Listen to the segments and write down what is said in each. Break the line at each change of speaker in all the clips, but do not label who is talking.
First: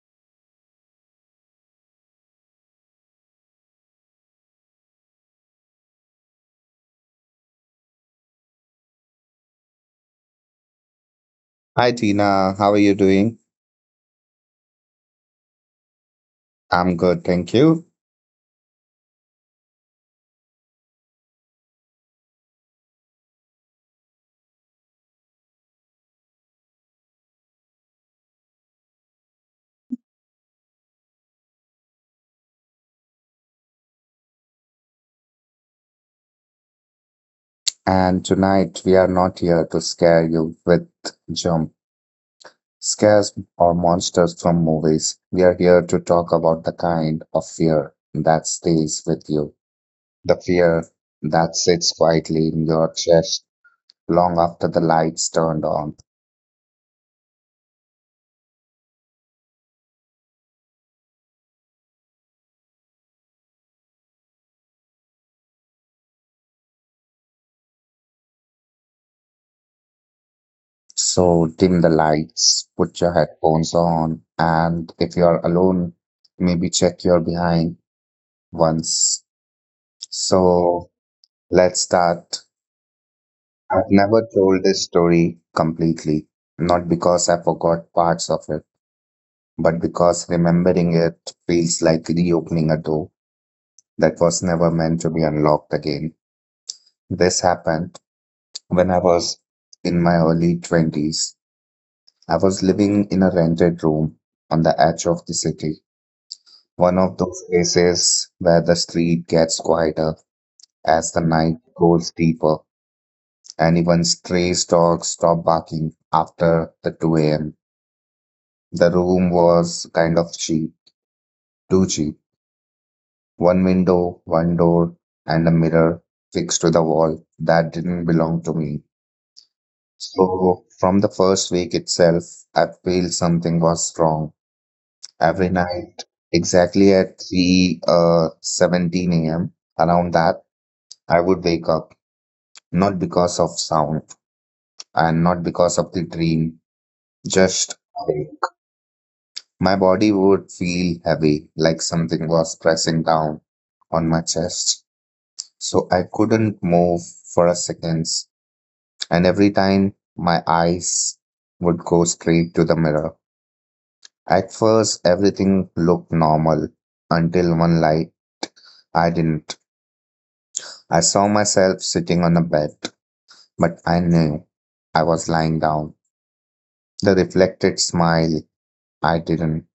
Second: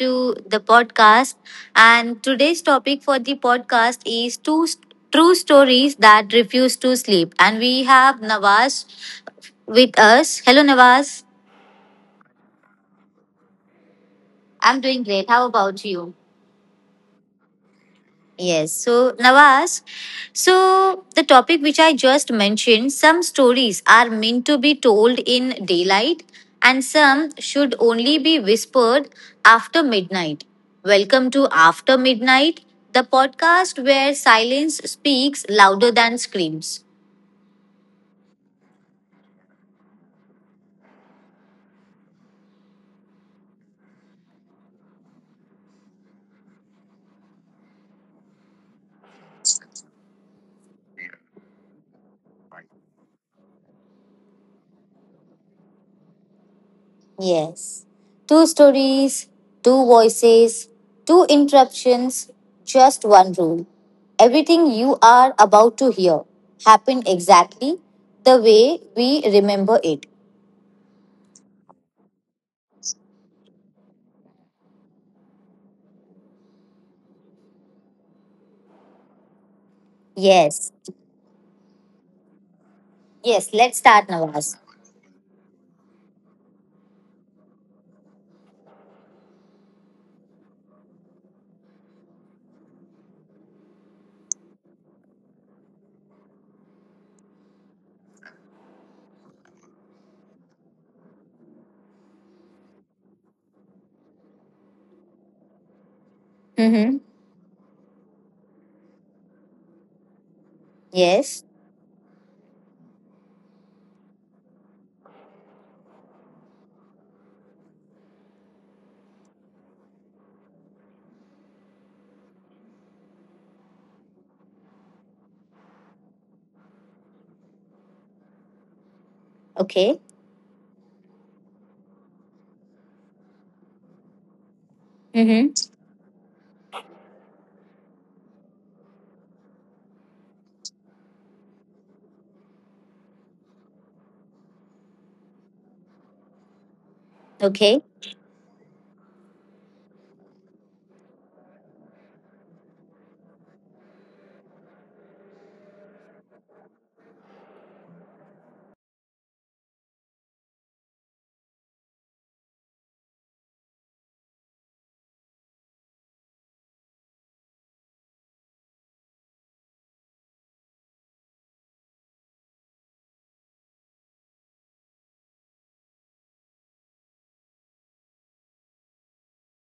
to the podcast. And today's topic for the podcast is true stories that refuse to sleep. And we have Nawaz with us. Hello Nawaz.
Hi, Tina. How are you doing?
I'm doing great. How about you?
I'm good, thank you.
Yes. So, Nawaz, so the topic which I just mentioned, some stories are meant to be told in daylight and some should only be whispered after midnight. Welcome to After Midnight, the podcast where silence speaks louder than screams.
And tonight we are not here to scare you with jump scares or monsters from movies. We are here to talk about the kind of fear that stays with you, the fear that sits quietly in your chest long after the lights turned on.
Yes. Two stories, two voices, two interruptions, just one rule. Everything you are about to hear happened exactly the way we remember it.
So dim the lights, put your headphones on, and if you are alone, maybe check your behind once.
Yes.
So let's start.
Yes, let's
I've
start,
never
Nawaz.
told this story completely, not because I forgot parts of it, but because remembering it feels like reopening a door that was never meant to be unlocked again. This happened when I was in my early 20s. I was living in a rented room on the edge of the city,
Mm-hmm.
one of those places where the street gets quieter as the
Yes.
night goes deeper, and even stray dogs stopped barking after the 2 a.m. The room was kind of cheap, too cheap. One window, one door, and a mirror fixed to the wall that didn't belong to me.
Okay.
So, from the first week itself, I feel something was wrong. Every
Mm-hmm.
night, exactly at 3 17 a.m., around that, I would wake up, not because of sound and not because of the dream, just
Okay.
my body would feel heavy, like something was pressing down on my chest. So I couldn't move for a second. And every time my eyes would go straight to the mirror. At first, everything looked normal until one light I didn't. I saw myself sitting on a bed, but I knew I was lying down. The reflected smile, I didn't.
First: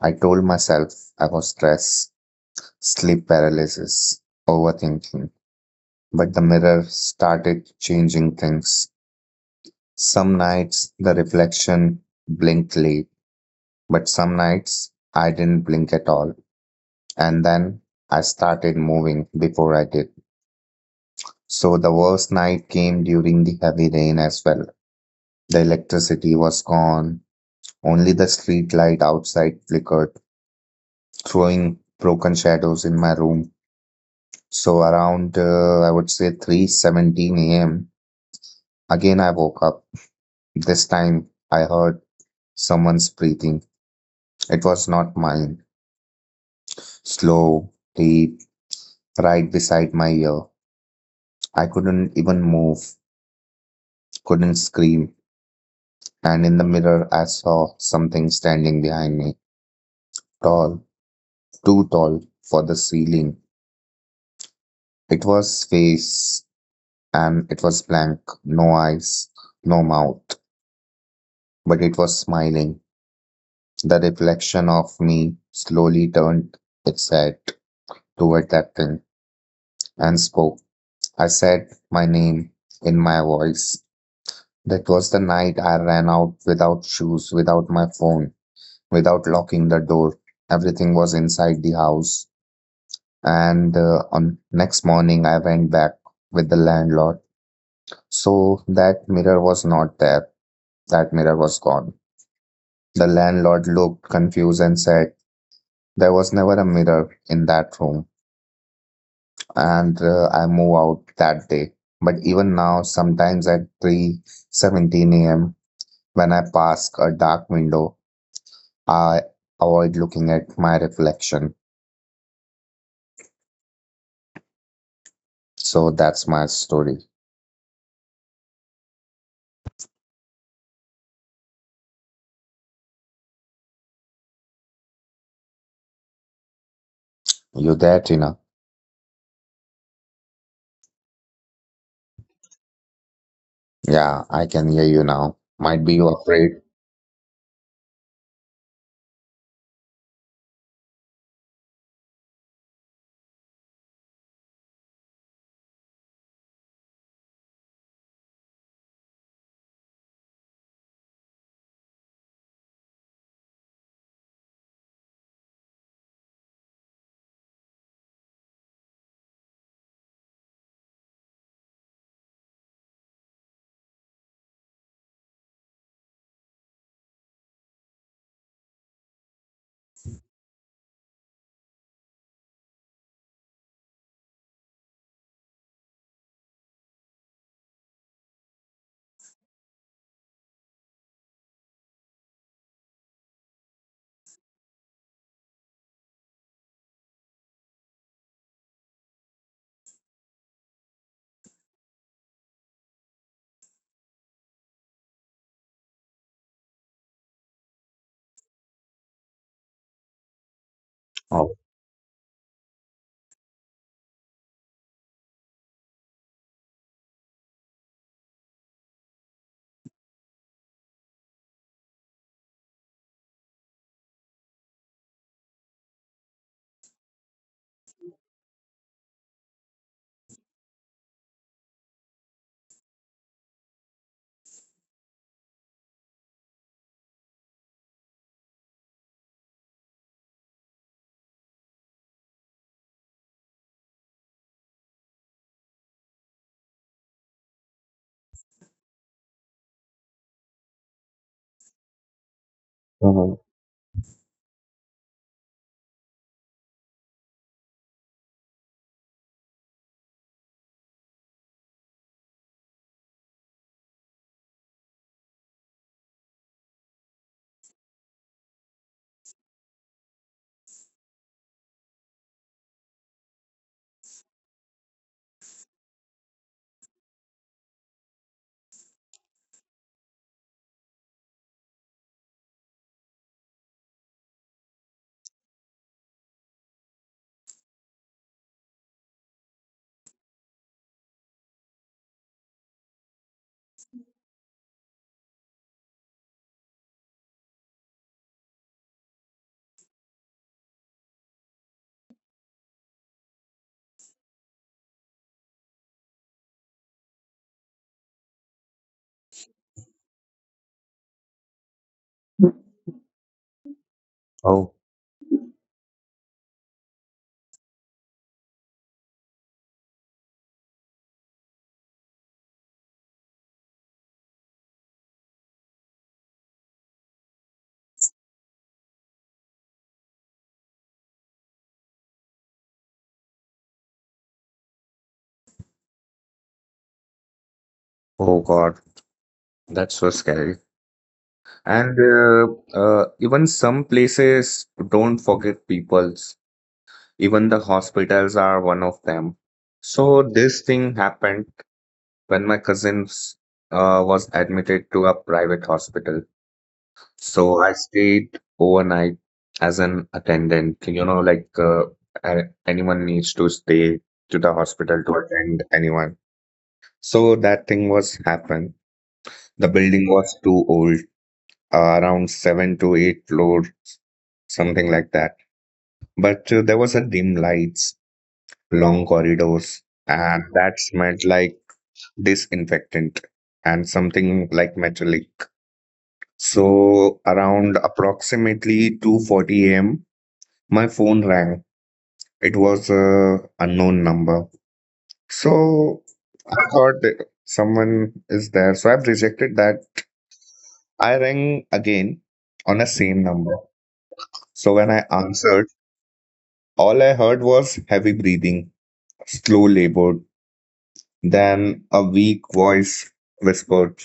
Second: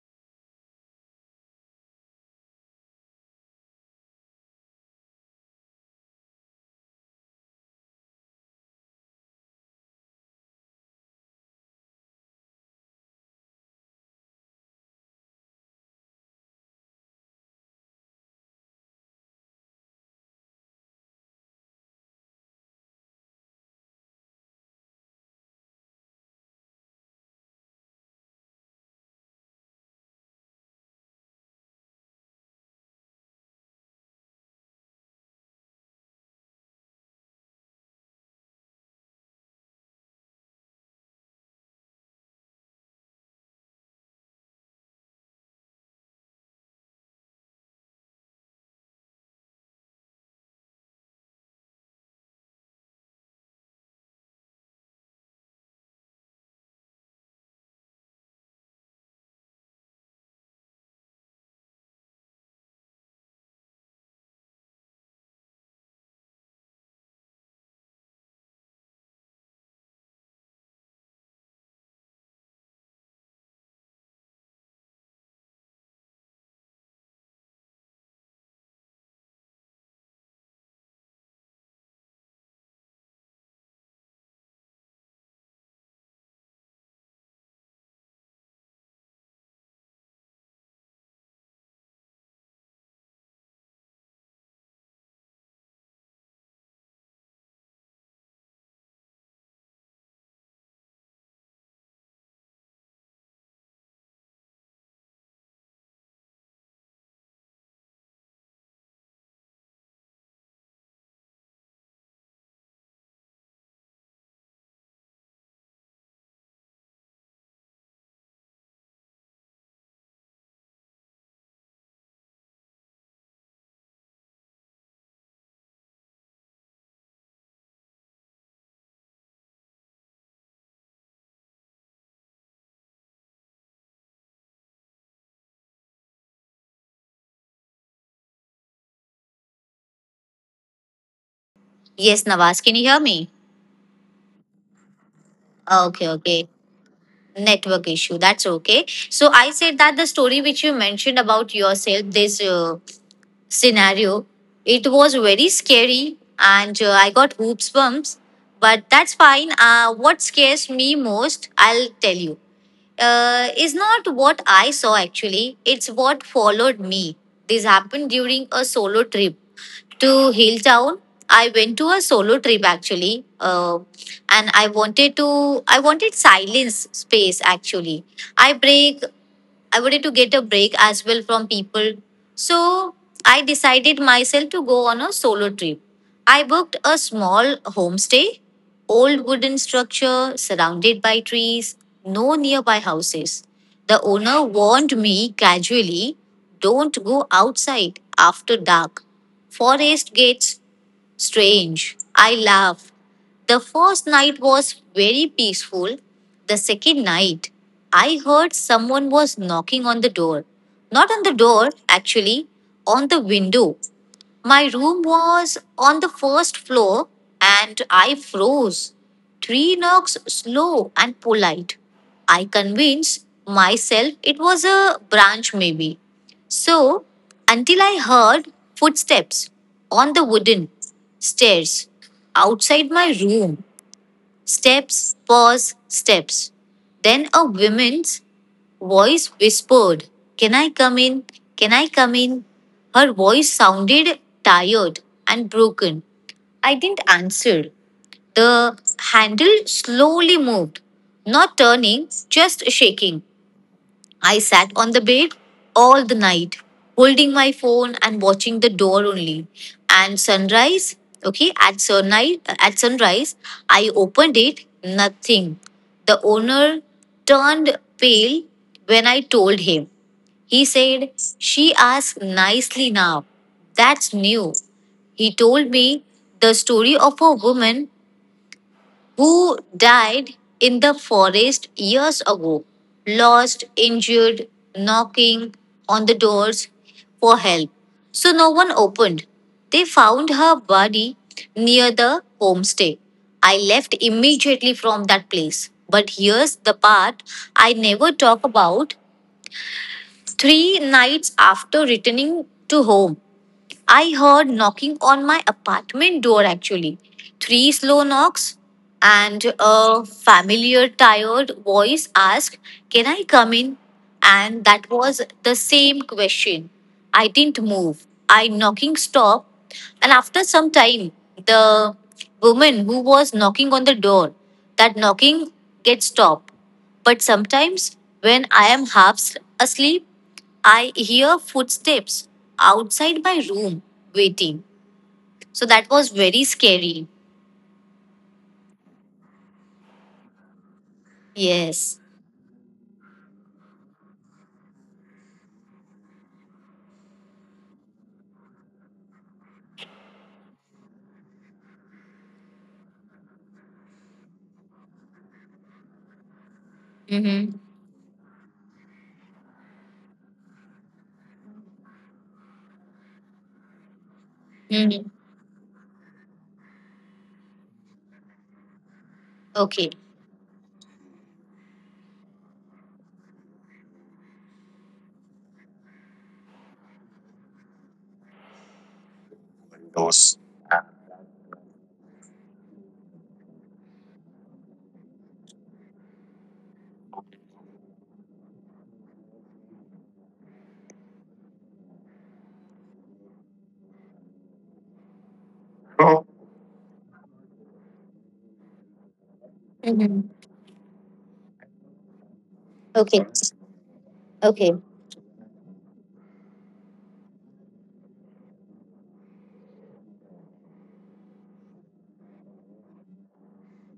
I told myself I was stressed, sleep paralysis, overthinking, but the mirror started changing things. Some nights the reflection blinked late, but some nights I didn't blink at all. And then I started moving before I did. So the worst night came during the heavy rain as well. The electricity was gone. Only the street light outside flickered, throwing broken shadows in my room. So around, I would say 3:17 a.m. Again I woke up. This time I heard someone's breathing. It was not mine. Slow, deep, right beside my ear. I couldn't even move, couldn't scream. And in the mirror, I saw something standing behind me. Tall, too tall for the ceiling. It was face, and it was blank. No eyes, no mouth. But it was smiling. The reflection of me slowly turned its head toward that thing and spoke. I said my name in my voice. That was the night I ran out without shoes, without my phone, without locking the door. Everything was inside the house. And on next morning, I went back with the landlord. So that mirror was not there. That mirror was gone. The landlord looked confused and said, "There was never a mirror in that room." And I moved out that day. But even now, sometimes at 3:17 a.m., when I pass a dark window, I avoid looking at my reflection. So that's my story. You there, Tina?
Yes, Nawaz, can you hear me?
Yeah, I can hear you now. Might be you
Okay, okay.
afraid.
Network issue. That's okay. So I said that the story which you mentioned about yourself, this scenario. It was very scary and I got hoops bumps, but that's fine. What scares me most, I'll tell you, is not what I saw actually, it's what followed me. This happened during a solo trip to Hilltown. I went to a solo trip actually, and I wanted to. I wanted silence space actually. I break I wanted to get a break as well from people. So I decided myself to go on a solo trip. I booked a small homestay, old wooden structure surrounded by trees, no nearby houses. The owner warned me casually, don't go outside after dark. Forest gets strange. I laughed. The first night was very peaceful. The second night, I heard someone was knocking on the door. Not on the
Oh,
door, actually, on the window. My room was on the first floor and I froze. Three knocks, slow and polite. I convinced myself it was a branch, maybe. So, until I heard footsteps on the wooden stairs outside my room, steps, pause, steps. Then a woman's voice whispered, Can I come in? Can I come in? Her voice sounded tired and broken. I didn't answer. The handle slowly moved, not turning, just shaking.
oh,
I sat on the bed all the night, holding my phone and watching the door only. And sunrise, okay, at sunrise, I opened it, nothing. The owner turned pale when I told him. He said, She asked nicely now. That's new. He told me the story of a woman who died in the forest years ago, lost, injured, knocking on the doors for help. So no one opened. They found her body near the homestay. I left immediately from that place. But here's the part I never talk about. 3 nights after returning to home, I heard knocking on my apartment door actually. Three slow knocks, and a familiar, tired voice asked, Can I come in? And
oh,
that was the same question. I didn't move. I knocking stopped, and after some time, the woman who was knocking on the door, that knocking gets stopped. But sometimes, when I am half asleep, I hear footsteps outside my room waiting. So that was very scary.
oh God, that's so scary. And
Yes.
even some places don't forget peoples. Even the hospitals are one of them. So this thing happened when my cousin was admitted to a private hospital. So
Mm-hmm.
I stayed overnight as an attendant. You know, like anyone needs to stay to the hospital to
Mm-hmm.
attend anyone. So that thing was happened. The
Okay.
building was too old, around seven to eight floor, something like that. But there was a dim lights, long corridors, and
Windows.
that smelled like disinfectant and something like metallic. So around approximately 2:40 a.m., my phone rang. It was a unknown number. So
So,
I thought that someone is there. So I've rejected that.
mm-hmm.
I rang again on the same
Okay.
number. So
Okay.
when I answered, all I heard was heavy breathing, slow labored. Then a weak voice whispered,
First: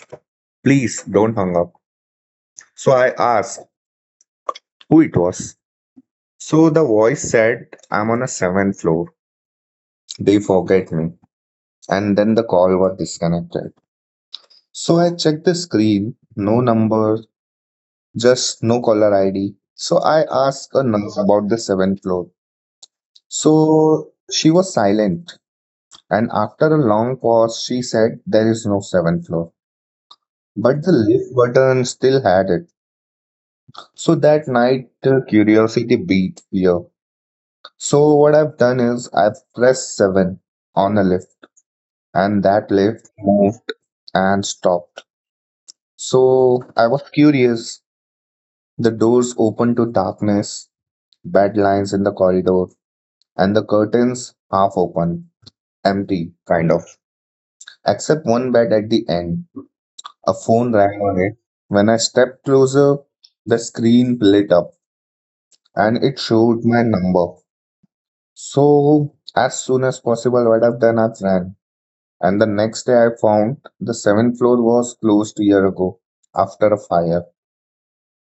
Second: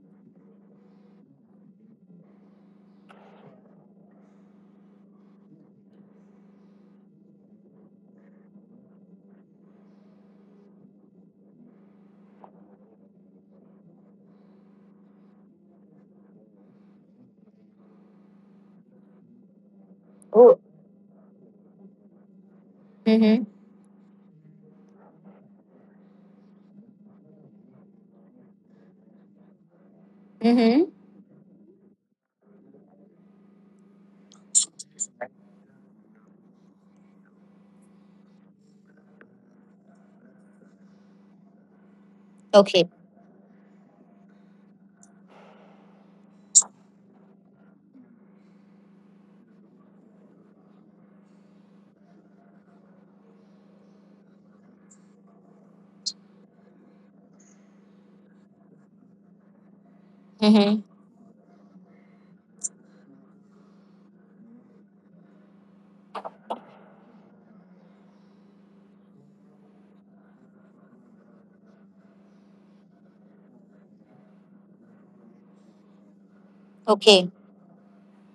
"Please don't hang up." So I asked who it was. So the voice said, "I'm on a seventh floor. They forget me." And then the call was disconnected. So I checked the screen, no number, just no caller ID. So I
Oh.
asked a nurse about the seventh floor.
Mm-hmm.
So she was silent, and after a long pause, she said, "There is no seventh floor." But the
Mm-hmm.
lift button still had it. So that night, curiosity beat fear. So what I've done is I've pressed seven on a lift, and that
Okay.
lift moved and stopped. So I was curious. The doors opened to darkness, bed lines in the corridor, and the curtains half open, empty, kind of. Except one bed at the end, a phone
Mm-hmm.
rang on it. When I stepped closer, the screen lit up and it showed my number. So, as soon as possible, what I've done, I've ran. And the next day, I found the seventh floor was closed a year ago after a fire.
Okay.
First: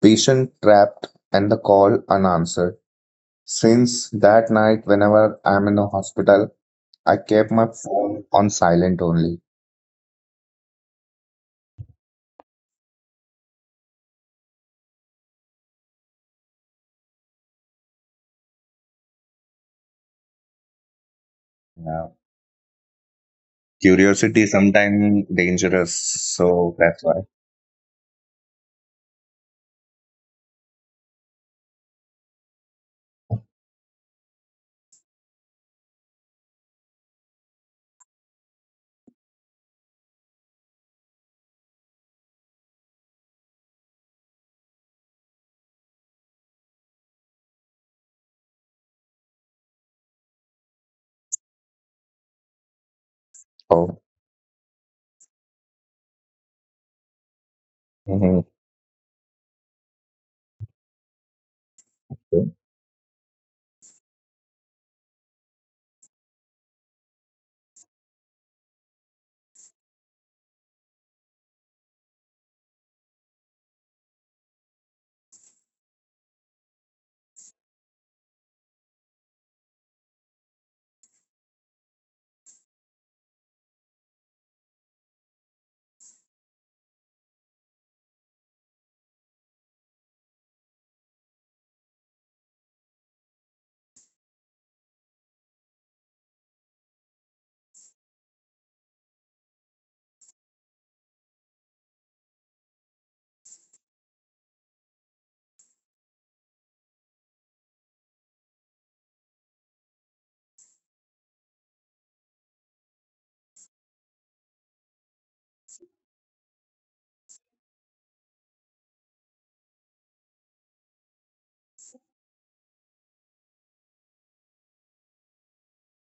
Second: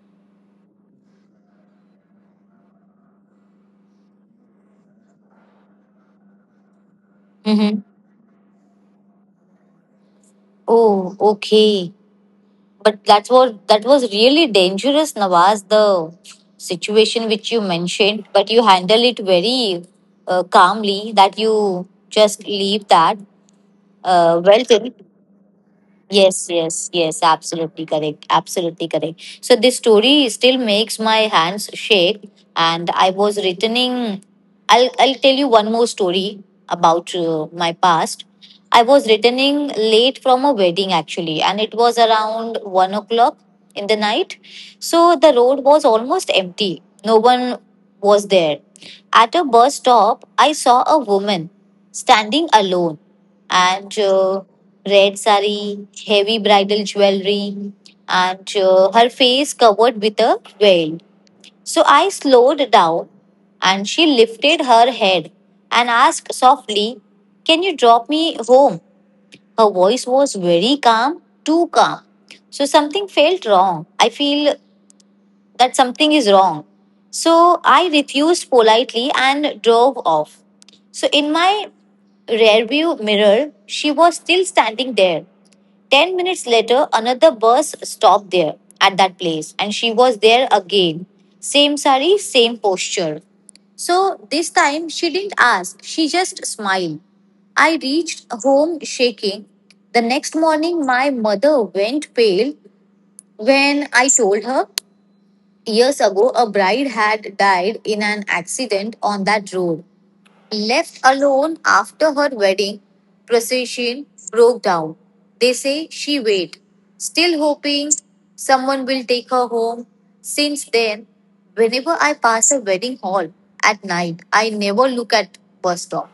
Patient trapped and the call unanswered. Since that night, whenever I'm in a hospital, I kept my
Mm-hmm.
phone on silent only.
Oh, okay. But that was really dangerous, Nawaz, the situation which you mentioned, but you handle it very calmly that you
Yeah.
just leave that. Uh,
Curiosity
well, Tim,
sometimes dangerous,
yes,
so
yes,
that's
yes,
why.
absolutely correct, absolutely correct. So this story still makes my hands shake, and I was returning. I'll tell you one more story about my past. I was returning late from a wedding actually, and it was around 1 o'clock in the night. So the road was almost empty. No one was there. At a bus stop, I saw a woman standing alone and
Oh,
red sari, heavy bridal jewelry,
hmm,
and her face covered with a veil. So I slowed down and she lifted her head and asked softly, Can you drop me home? Her voice was very calm, too calm. So something felt wrong. I feel that something is wrong. So I refused politely and drove off. So in my rearview mirror, she was still standing there. 10 minutes later, another bus stopped there at that place, and she was there again. Same sari, same posture. So this time she didn't ask, she just smiled. I reached home shaking. The next morning, my mother went pale when I told her. Years ago, a bride had died in an accident on that road. Left alone after her wedding procession broke down. They say she waited, still hoping someone will take her home. Since then, whenever I pass a wedding hall at night, I never look at bus stop.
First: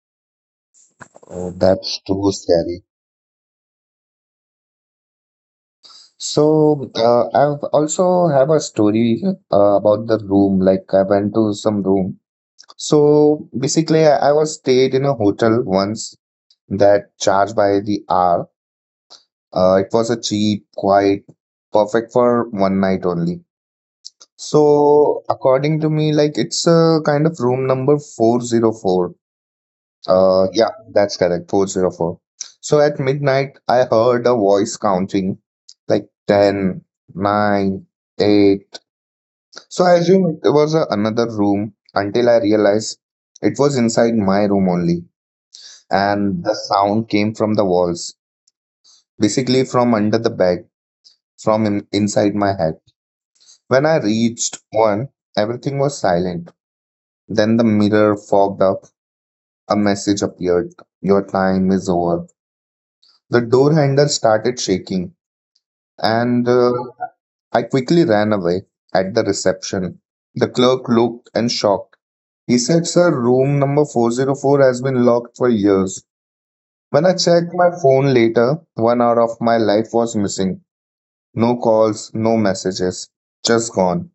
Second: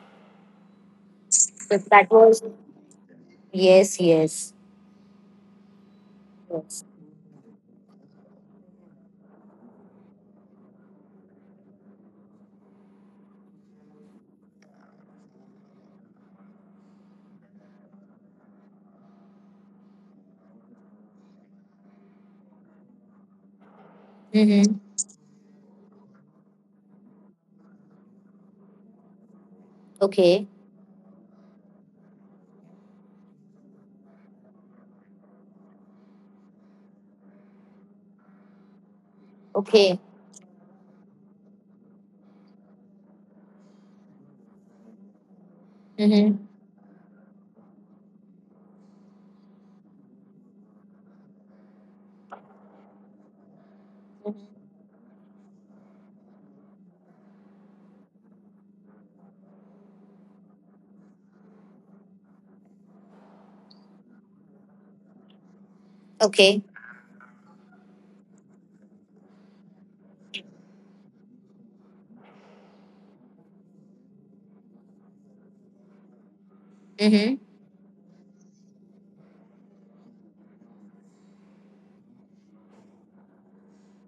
oh,
But
that's
that
too
was
scary.
yes, yes. Yes.
So I've also have a story about the room. Like I went to some room. So basically, I was stayed in a hotel once that charged by the hour. It was a cheap, quiet, perfect for one night only.
Mm-hmm.
So according to me, like it's a kind of room number 404.
Okay.
Yeah, that's correct, 404. So at midnight, I heard a voice counting like 10, nine, 8. So I
Okay.
assume it was another room until I realized it was inside my room only.
Mm-hmm.
And the sound came from the walls, basically from under the bed, from inside my head. When I reached one, everything was silent. Then the mirror fogged up. A message appeared. Your time is over. The door handle started shaking, and
Okay.
I quickly ran away at the reception. The clerk looked and shocked. He said, "Sir, room number 404 has been locked for years." When I
Mm-hmm.
checked my phone later, 1 hour of my life was missing. No calls, no messages. Just gone.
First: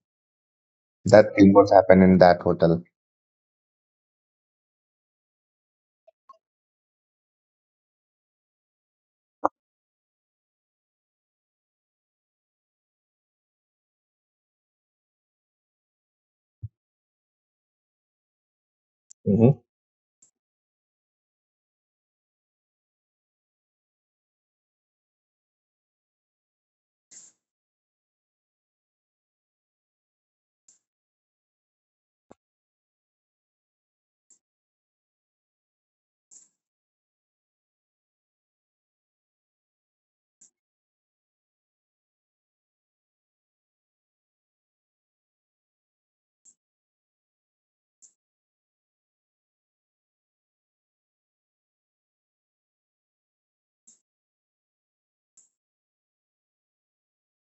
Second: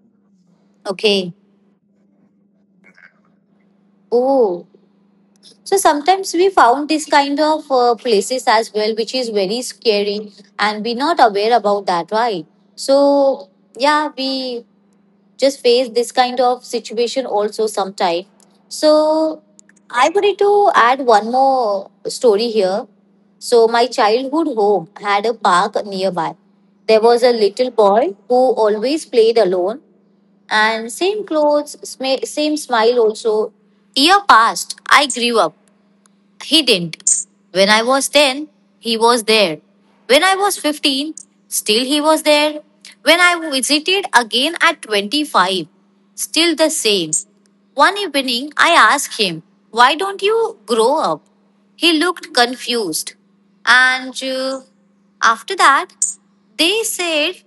That
Okay.
thing was happened in that hotel.
Oh, so sometimes we found this kind of places as well, which is very scary, and we're not aware about that, right? So yeah, we just face this kind of situation also sometime. So I wanted to add one more story here. So my childhood home had a park nearby. There was a little boy who always played alone, and same clothes, same smile also. Year passed. I grew up, he didn't. When I was 10, he was there. When I was 15, still he was there. When I visited again at 25, still the same. One evening, I asked him, Why don't you grow up? He looked confused. And after that, they said,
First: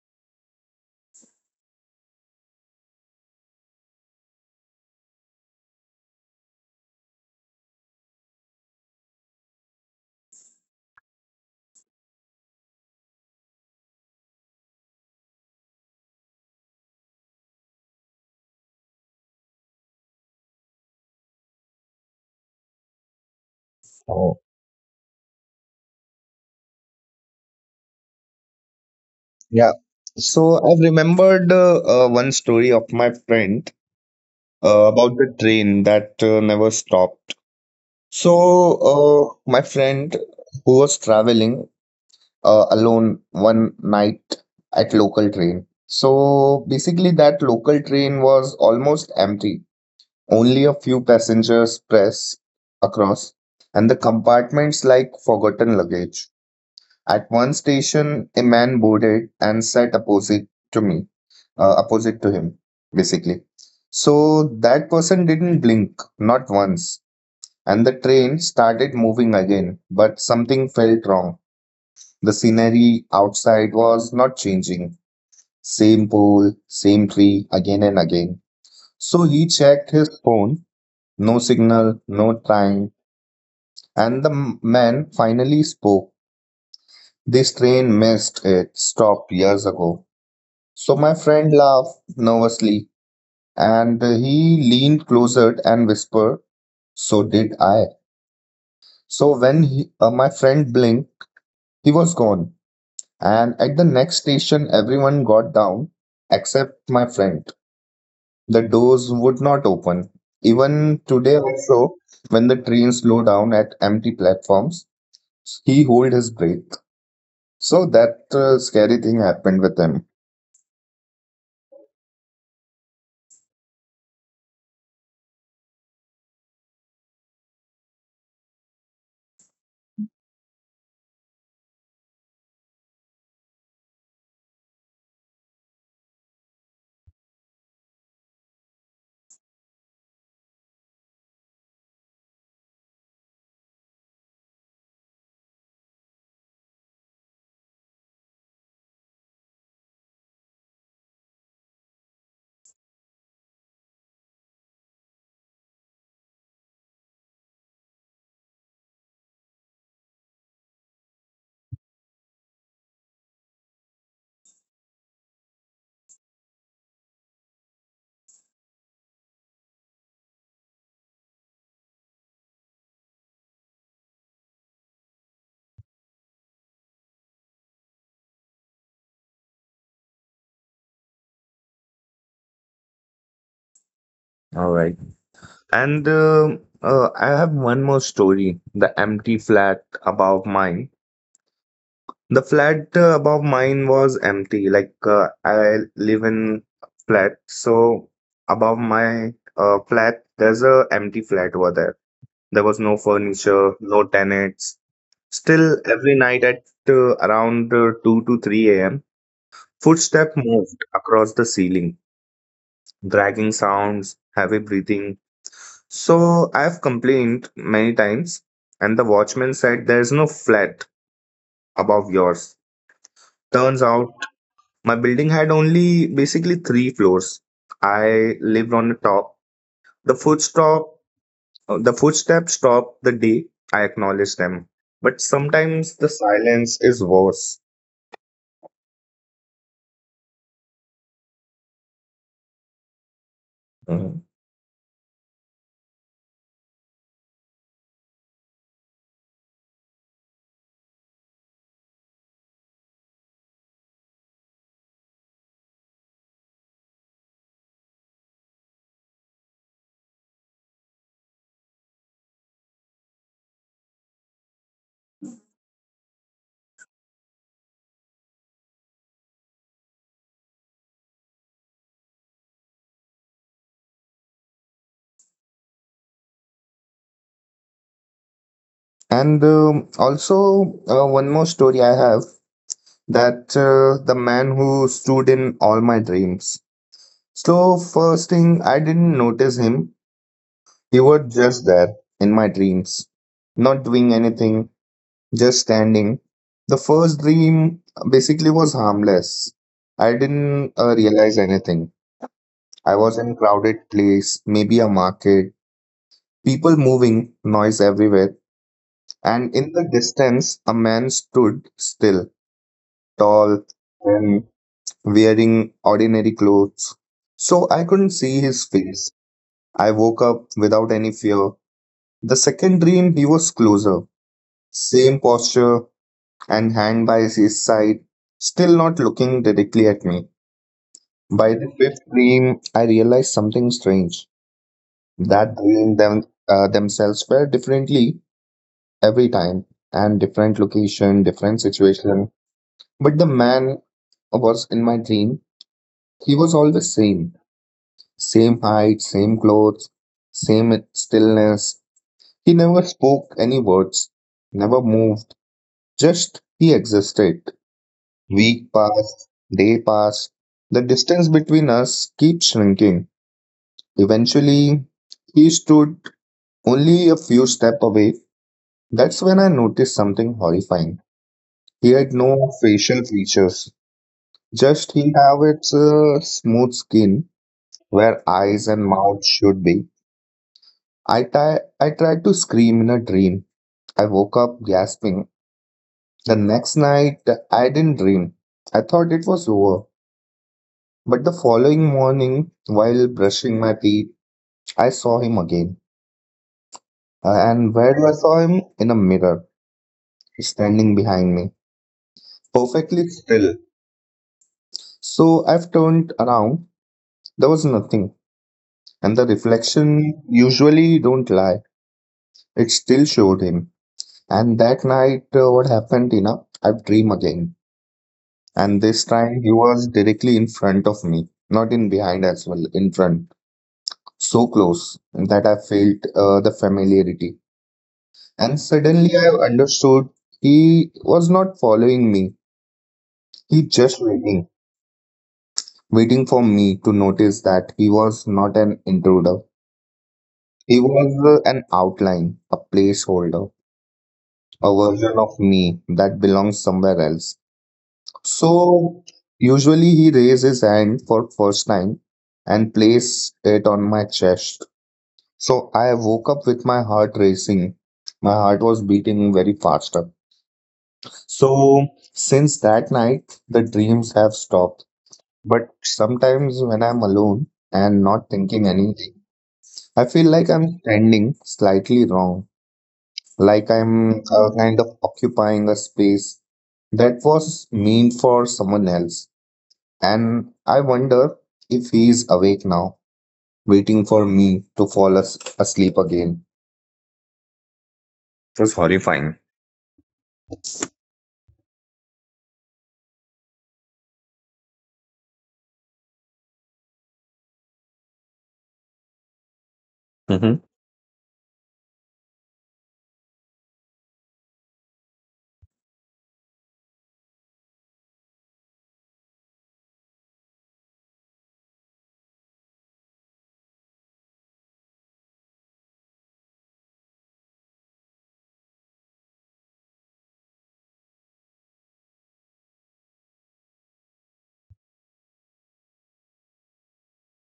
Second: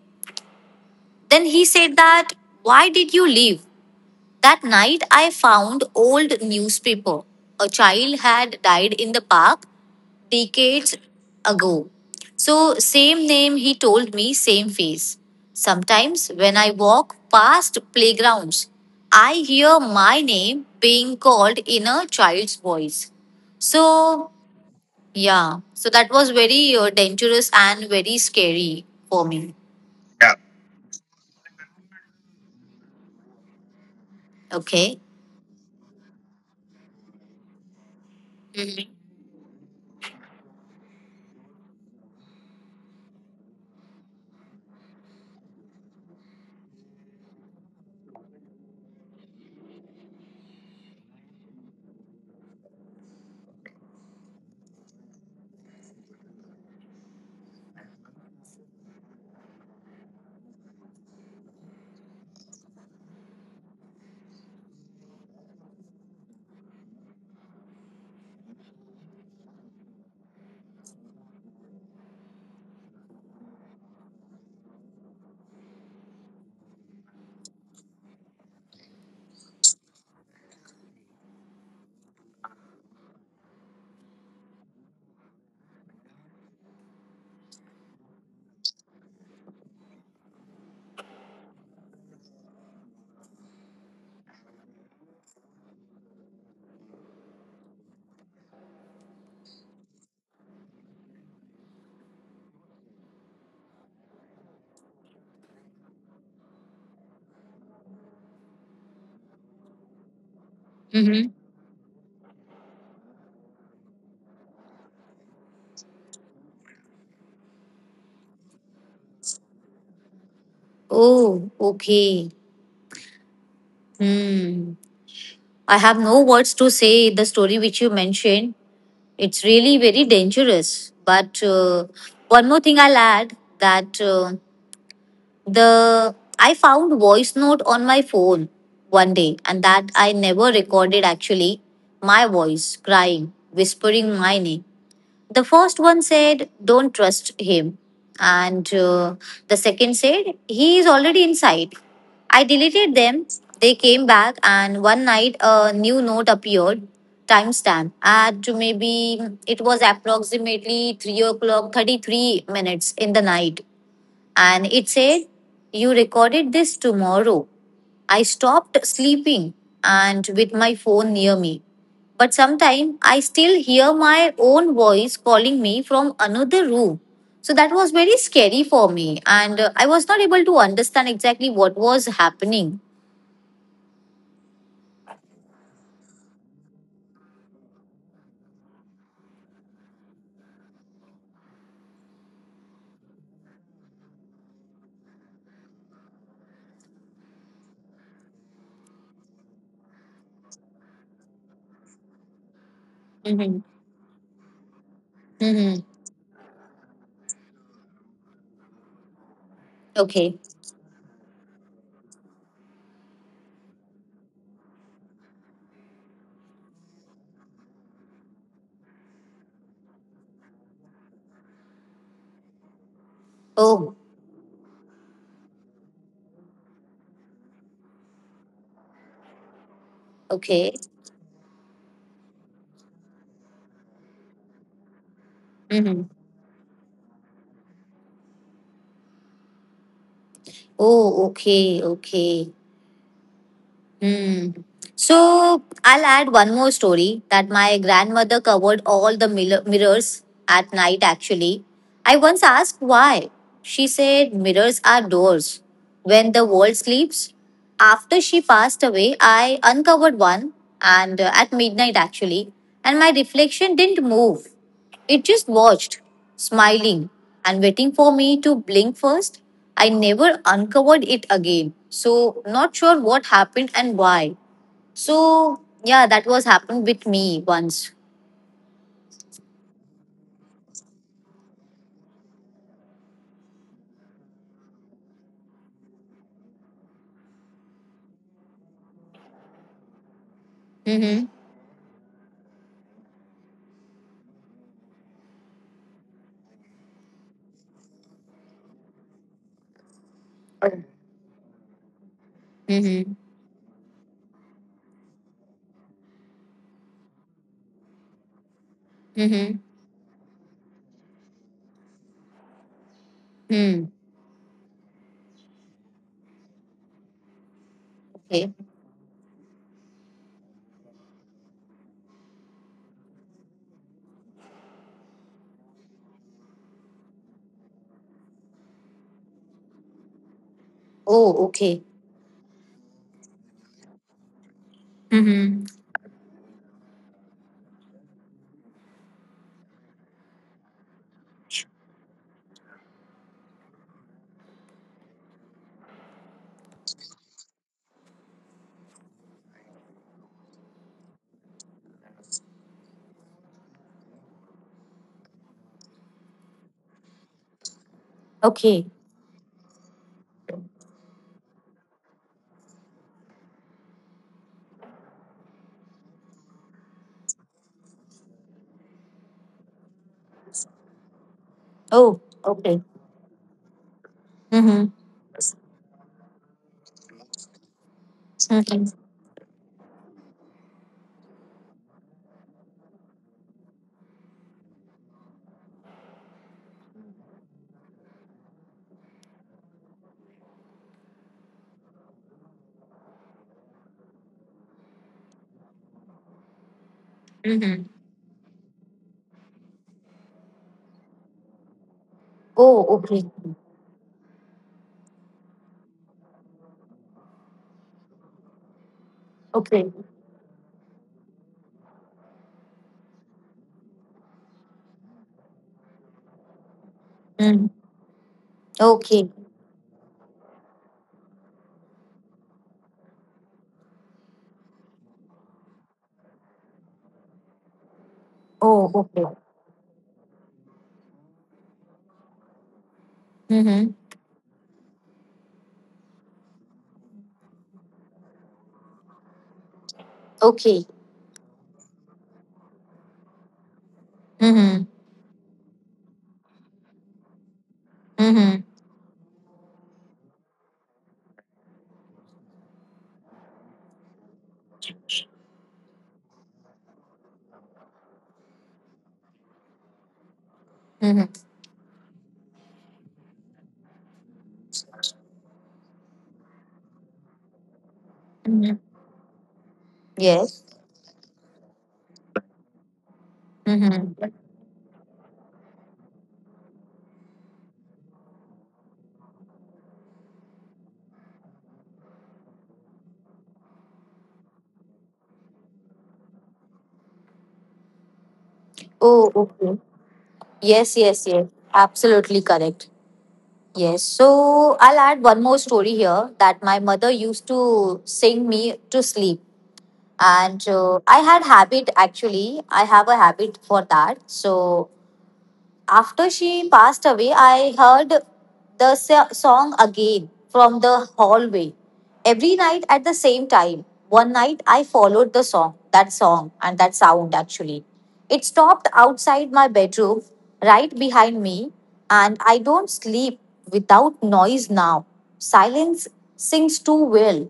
then he said that, Why did you leave? That night, I found old newspaper. A child had died in the park decades ago. So, same name, he told me, same face. Sometimes when I walk past playgrounds, I hear my name being called in a child's voice. So, yeah, so that was very dangerous and very scary for me.
Yeah.
Yeah.
So I've remembered one story of my friend
Okay.
about the train that never stopped. So
Mm-hmm.
my friend who was traveling alone one night at local train. So basically that local train was almost empty. Only a few passengers press across and the compartments like forgotten luggage. At one station, a man boarded and sat opposite to me. Opposite to him, basically. So that person didn't blink, not once. And the train started moving again, but something felt wrong. The scenery outside was not changing. Same pole, same tree, again and again. So he checked his phone. No signal, no time. And the man finally spoke. This train missed it, stopped years ago. So my friend laughed nervously. And he leaned closer and whispered, "So did I." So when my friend blinked, he was gone. And at the next station, everyone got down except my friend. The doors would not open. Even
Mm-hmm.
today, also, when the train slowed down at empty platforms, he held his breath. So that scary thing happened with him.
Oh, okay. Hmm. I have no words to say the story which you mentioned. It's really very dangerous. But one more thing I'll add, that the I found voice note on my phone one day, and that I never recorded actually. My voice crying, whispering my name. The first one said, don't trust him, and the second said, he is already inside. I deleted them. They came back, and one night a new note appeared. Timestamp at maybe, it was approximately 3 o'clock 33 minutes in the night, and it said, You recorded this tomorrow. I stopped sleeping and with my phone near me. But sometimes I still hear my own voice calling me from another room. So that was very scary for me. And I was not able to understand exactly what was happening.
All right. And I have one more story, the empty flat above mine. The flat above mine was empty. Like I live in flat, so above my flat there's a empty flat over there. There was no
Mm-hmm.
furniture, no tenants. Still,
Mm-hmm.
every night at around 2 to 3 a.m., footstep
Okay.
moved across the ceiling, dragging sounds, heavy breathing. So I've complained many times, and the watchman said there's no flat above yours. Turns
Oh,
out my building had only basically three floors. I lived on the top. The
okay.
footstop, the footsteps stopped the day I acknowledged them. But sometimes the
Mm-hmm.
silence is worse.
Oh, okay. Okay.
Mhm.
Mm. So I'll add one more story that my grandmother covered all the mirrors at night actually. I once asked why. She said mirrors are doors when the world sleeps. After she passed away, I uncovered one and at midnight actually, and my reflection didn't move. It just watched, smiling and waiting for me to blink first. I never uncovered it again. So not sure what happened and why. So yeah, that was happened with me once.
And also, one more story I have that the man who stood in all my dreams. So first thing, I didn't notice him. He was
Mhm.
just there in my dreams, not doing anything, just standing. The first dream basically was harmless. I didn't realize anything. I was
Mhm.
in crowded place, maybe a market, people moving, noise everywhere, and
Mhm.
in the distance, a man stood still, tall,
Hmm.
and wearing ordinary clothes. So I couldn't see
Okay.
his face. I woke up without any fear. The second dream, he was closer. Same posture, and hand by his side, still not looking directly at me. By
Oh,
the
okay.
fifth dream, I realized something strange. That
Mhm.
themselves felt differently every time, and different location, different situation. But the man was in my dream. He was always same, same height, same clothes, same stillness. He never spoke any words, never moved. Just he existed. Week
Okay.
passed, day passed. The distance between us keeps shrinking. Eventually, he stood only a few steps away. That's when I noticed something horrifying. He had
Oh,
no
okay.
facial features. Just
Mhm.
he have its smooth skin where eyes and
Mhm.
mouth should be. I tried to scream in a dream. I woke up gasping. The next night, I didn't dream. I thought it was over. But the following morning, while brushing my teeth, I saw him again. And where
Mhm.
do I saw him? In a mirror, standing behind me,
Oh,
perfectly
okay.
still. So I've turned around. There was nothing. And the
Okay.
reflection usually don't lie. It still showed him. And that night, what happened, Tina? I've dreamed again.
Mhm.
And this
Okay.
time he was directly in front of me, not in behind as well, in front. So close that I felt the familiarity. And
Oh,
suddenly I
okay.
understood he was not following me. He
Mhm.
just waiting, waiting for me to notice that he was not an intruder. He
Okay.
was an outline, a placeholder, a
Mhm.
version of me that belongs somewhere else.
Mhm.
So usually he raised his hand for first time and placed it on my chest. So I woke up with my heart racing. My heart was beating very fast.
Mhm.
So since that night, the dreams have stopped. But sometimes when I'm alone and not thinking
Mhm.
anything, I feel like
Yes.
I'm standing slightly wrong, like I'm
Mm-hmm.
kind of occupying a space that was meant for someone else. And I wonder if he's awake now, waiting for me to fall asleep again. It was
Oh,
horrifying.
okay. Yes, yes, yes. Absolutely correct. Yes. So I'll add one more story here that my mother used to sing me to sleep.
Mhm.
And I had habit actually. I have a habit for that. So after she passed away, I heard the song again from the hallway every night at the same time. One night I followed the song, that song, and that sound actually. It stopped outside my bedroom, right behind me, and I don't sleep without noise now. Silence sings too well.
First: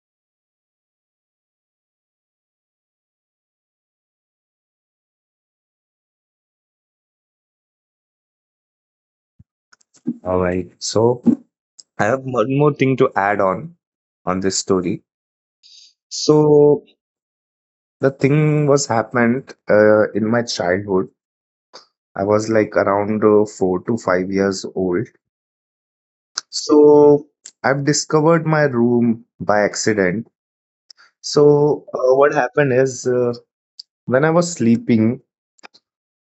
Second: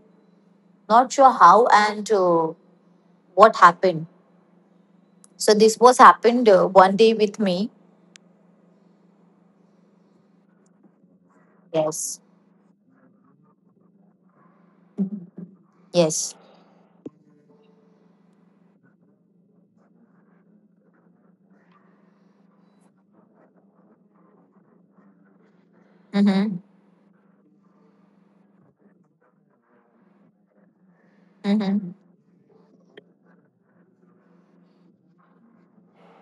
Not sure how and what happened. So this was happened one day with me.
All right. So I
Yes.
have one more thing to add on this story.
Yes.
So the thing was happened in my childhood. I was like around 4 to 5 years old.
Mm-hmm.
So I've discovered my room by accident. So
Mhm.
what happened is when I was sleeping,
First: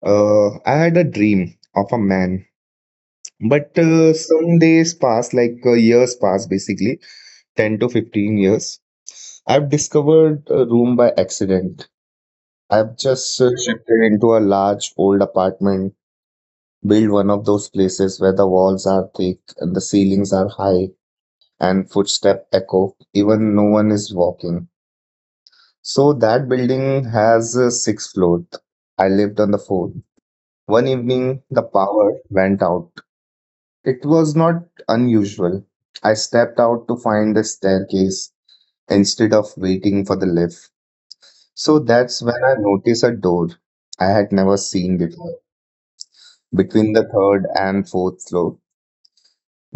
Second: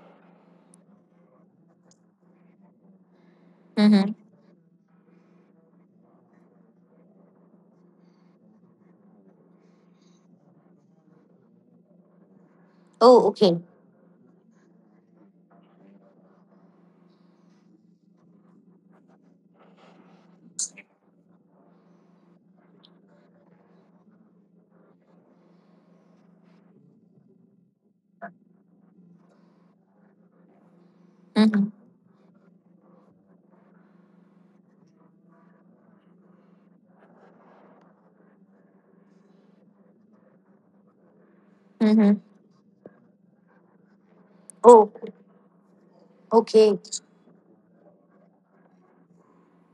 I had a dream of a man. But
Mhm.
some days passed, like years passed, basically 10 to 15 years. I've discovered a room by accident. I've
Oh,
just
okay.
shifted into a large old apartment. Build one of those places where the walls are thick and the ceilings are high and footstep echo even no one is walking. So that building has a six floor. I lived on the fourth. One evening the
Mhm.
power went out. It was not unusual. I stepped out to find the staircase instead of waiting for the lift. So
Mhm.
that's when I noticed a door I had never
Oh,
seen before.
okay.
Between the third and fourth floor.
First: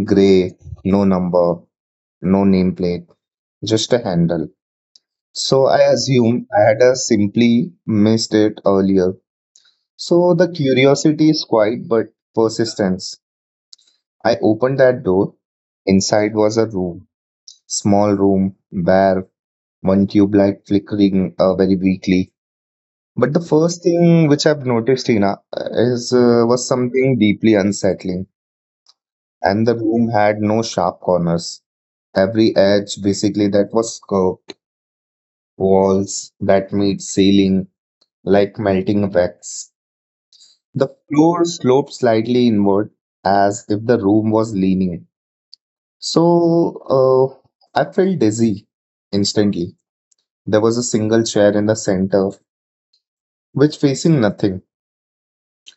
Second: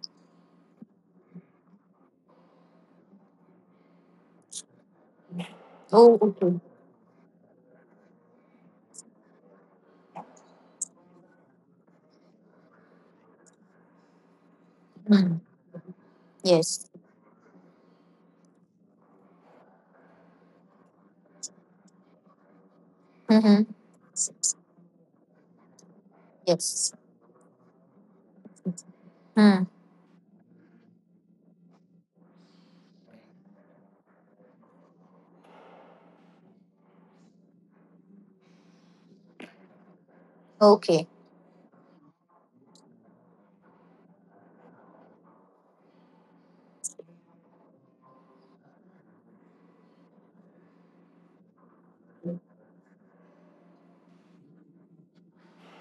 Grey, no number, no nameplate, just a handle. So I
Oh,
assume
okay.
I had simply missed it earlier. So the curiosity is quiet but persistence. I opened that door.
Mm.
Inside was a
Yes.
room, small room, bare, one tube light flickering very weakly. But the
Mhm.
first thing which I've noticed, Tina, is was
Yes.
something deeply unsettling.
Mm.
And the room had no sharp corners. Every edge, basically, that was curved walls that made ceiling like melting wax. The
Okay.
floor sloped slightly inward as if the room was leaning. So I felt dizzy instantly. There was a single chair in the center, which facing nothing.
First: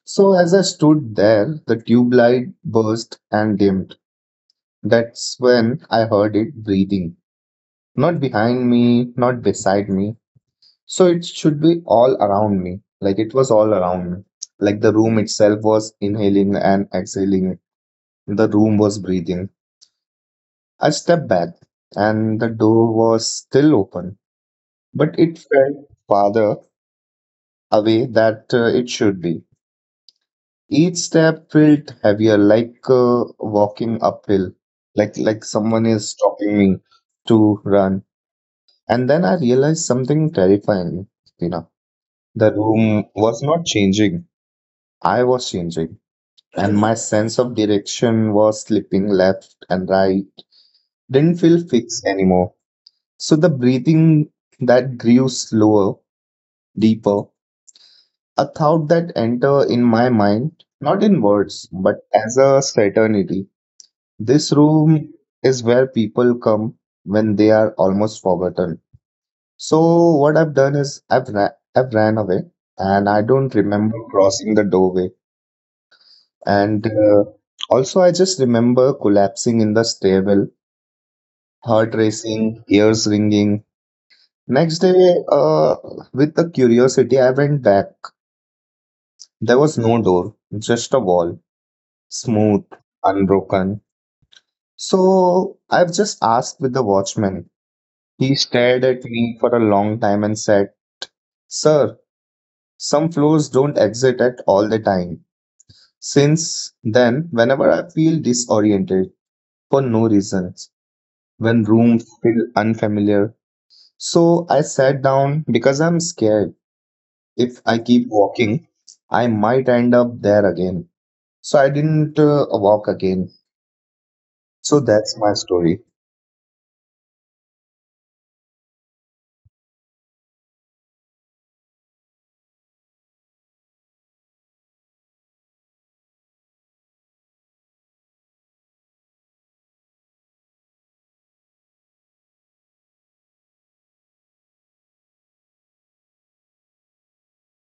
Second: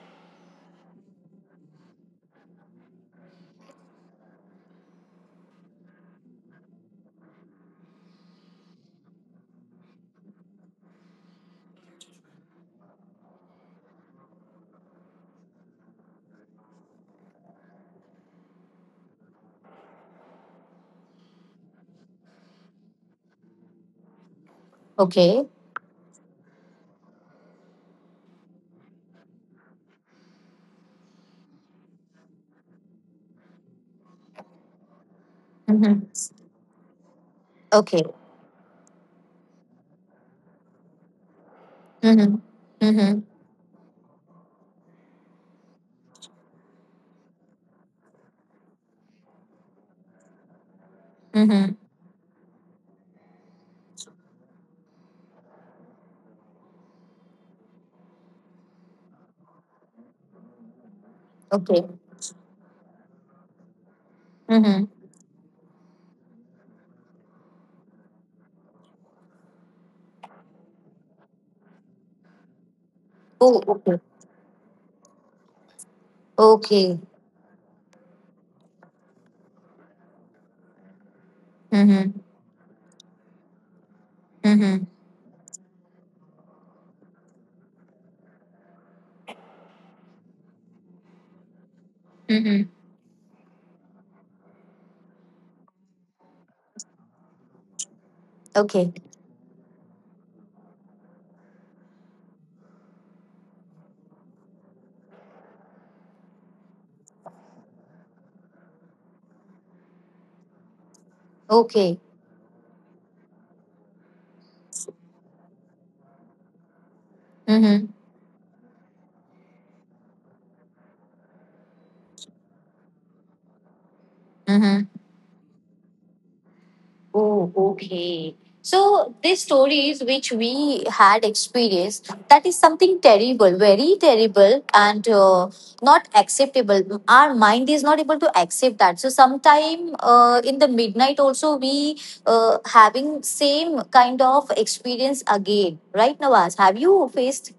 So as I stood there, the tube light burst and dimmed. That's when I heard it breathing. Not behind me, not beside me. So it should be all around me. Like it was all around me. Like the room itself was inhaling and exhaling. The room was breathing. I stepped back, and the door was still open, but it
Okay.
felt farther away than it should be. Each step felt heavier, like walking uphill, like someone is
Mhm.
stopping me to run.
Okay.
And then I realized something terrifying, you know.
Mhm.
The room
Mhm.
was not changing. I was changing, and my sense of direction was slipping left and right. Didn't feel
Mhm.
fixed anymore. So the breathing that grew slower, deeper, a thought that enter in my mind, not in words,
Okay.
but as a certainty. This
Mhm.
room is where people come when they are almost forgotten. So what I've done is I've ran away and I don't
Oh,
remember
okay.
crossing the doorway. And
Okay.
also I just remember collapsing in the stairwell, heart
Mhm.
racing, ears ringing. Next
Mhm.
day, with the curiosity, I went back. There was no door, just a wall, smooth,
Mhm.
unbroken. So I've just asked with the watchman. He stared
Okay.
at me for a long time and said, "Sir, some floors don't exit at all the time." Since then, whenever I feel disoriented for no reasons, when rooms
Okay.
feel unfamiliar, so I sat down because I'm scared. If I
Mhm.
keep walking, I might end up there again. So I didn't walk again. So
Mhm.
that's my story.
Oh, okay. So these stories which we had experienced, that is something terrible, very terrible, and not acceptable. Our mind is not able to accept that. So sometime in the midnight also we having same kind of experience again, right, Nawaz? Have you faced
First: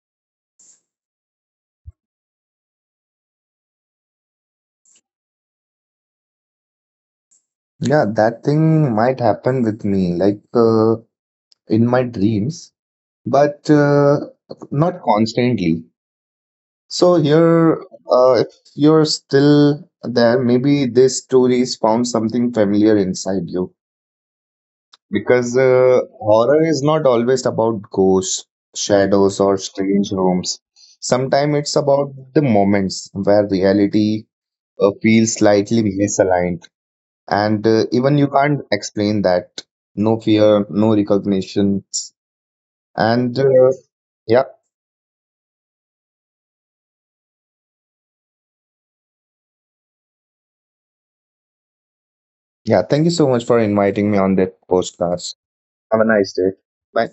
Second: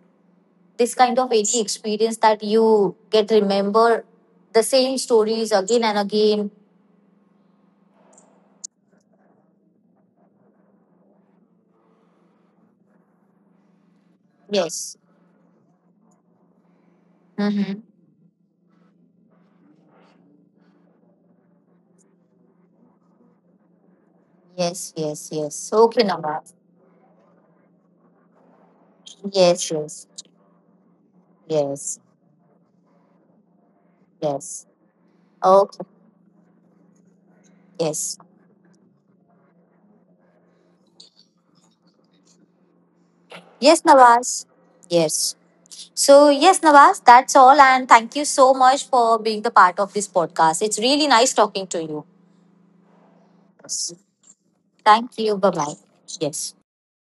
this kind of any experience that you get remember the same stories again and again?
Yeah, that thing might happen with me, like in my dreams, but
Yes.
not constantly. So here, if you're still there, maybe this stories found something familiar inside you.
Yes, yes,
Because
yes. Okay, Nawaz.
horror is not always about ghosts, shadows, or
Yes, yes,
strange rooms. Sometimes it's
yes,
about the moments where reality
yes.
feels
Okay,
slightly misaligned, and even
yes.
you can't explain that. No fear, no recognition, and
Yes,
yeah,
Nawaz. Yes. So, yes, Nawaz, that's all. And thank you so much for being the part of this podcast. It's really nice talking to you.
yeah. Thank you so much for
Yes.
inviting me on that
Thank
podcast.
you. Bye bye.
Have a nice
Yes.
day. Bye.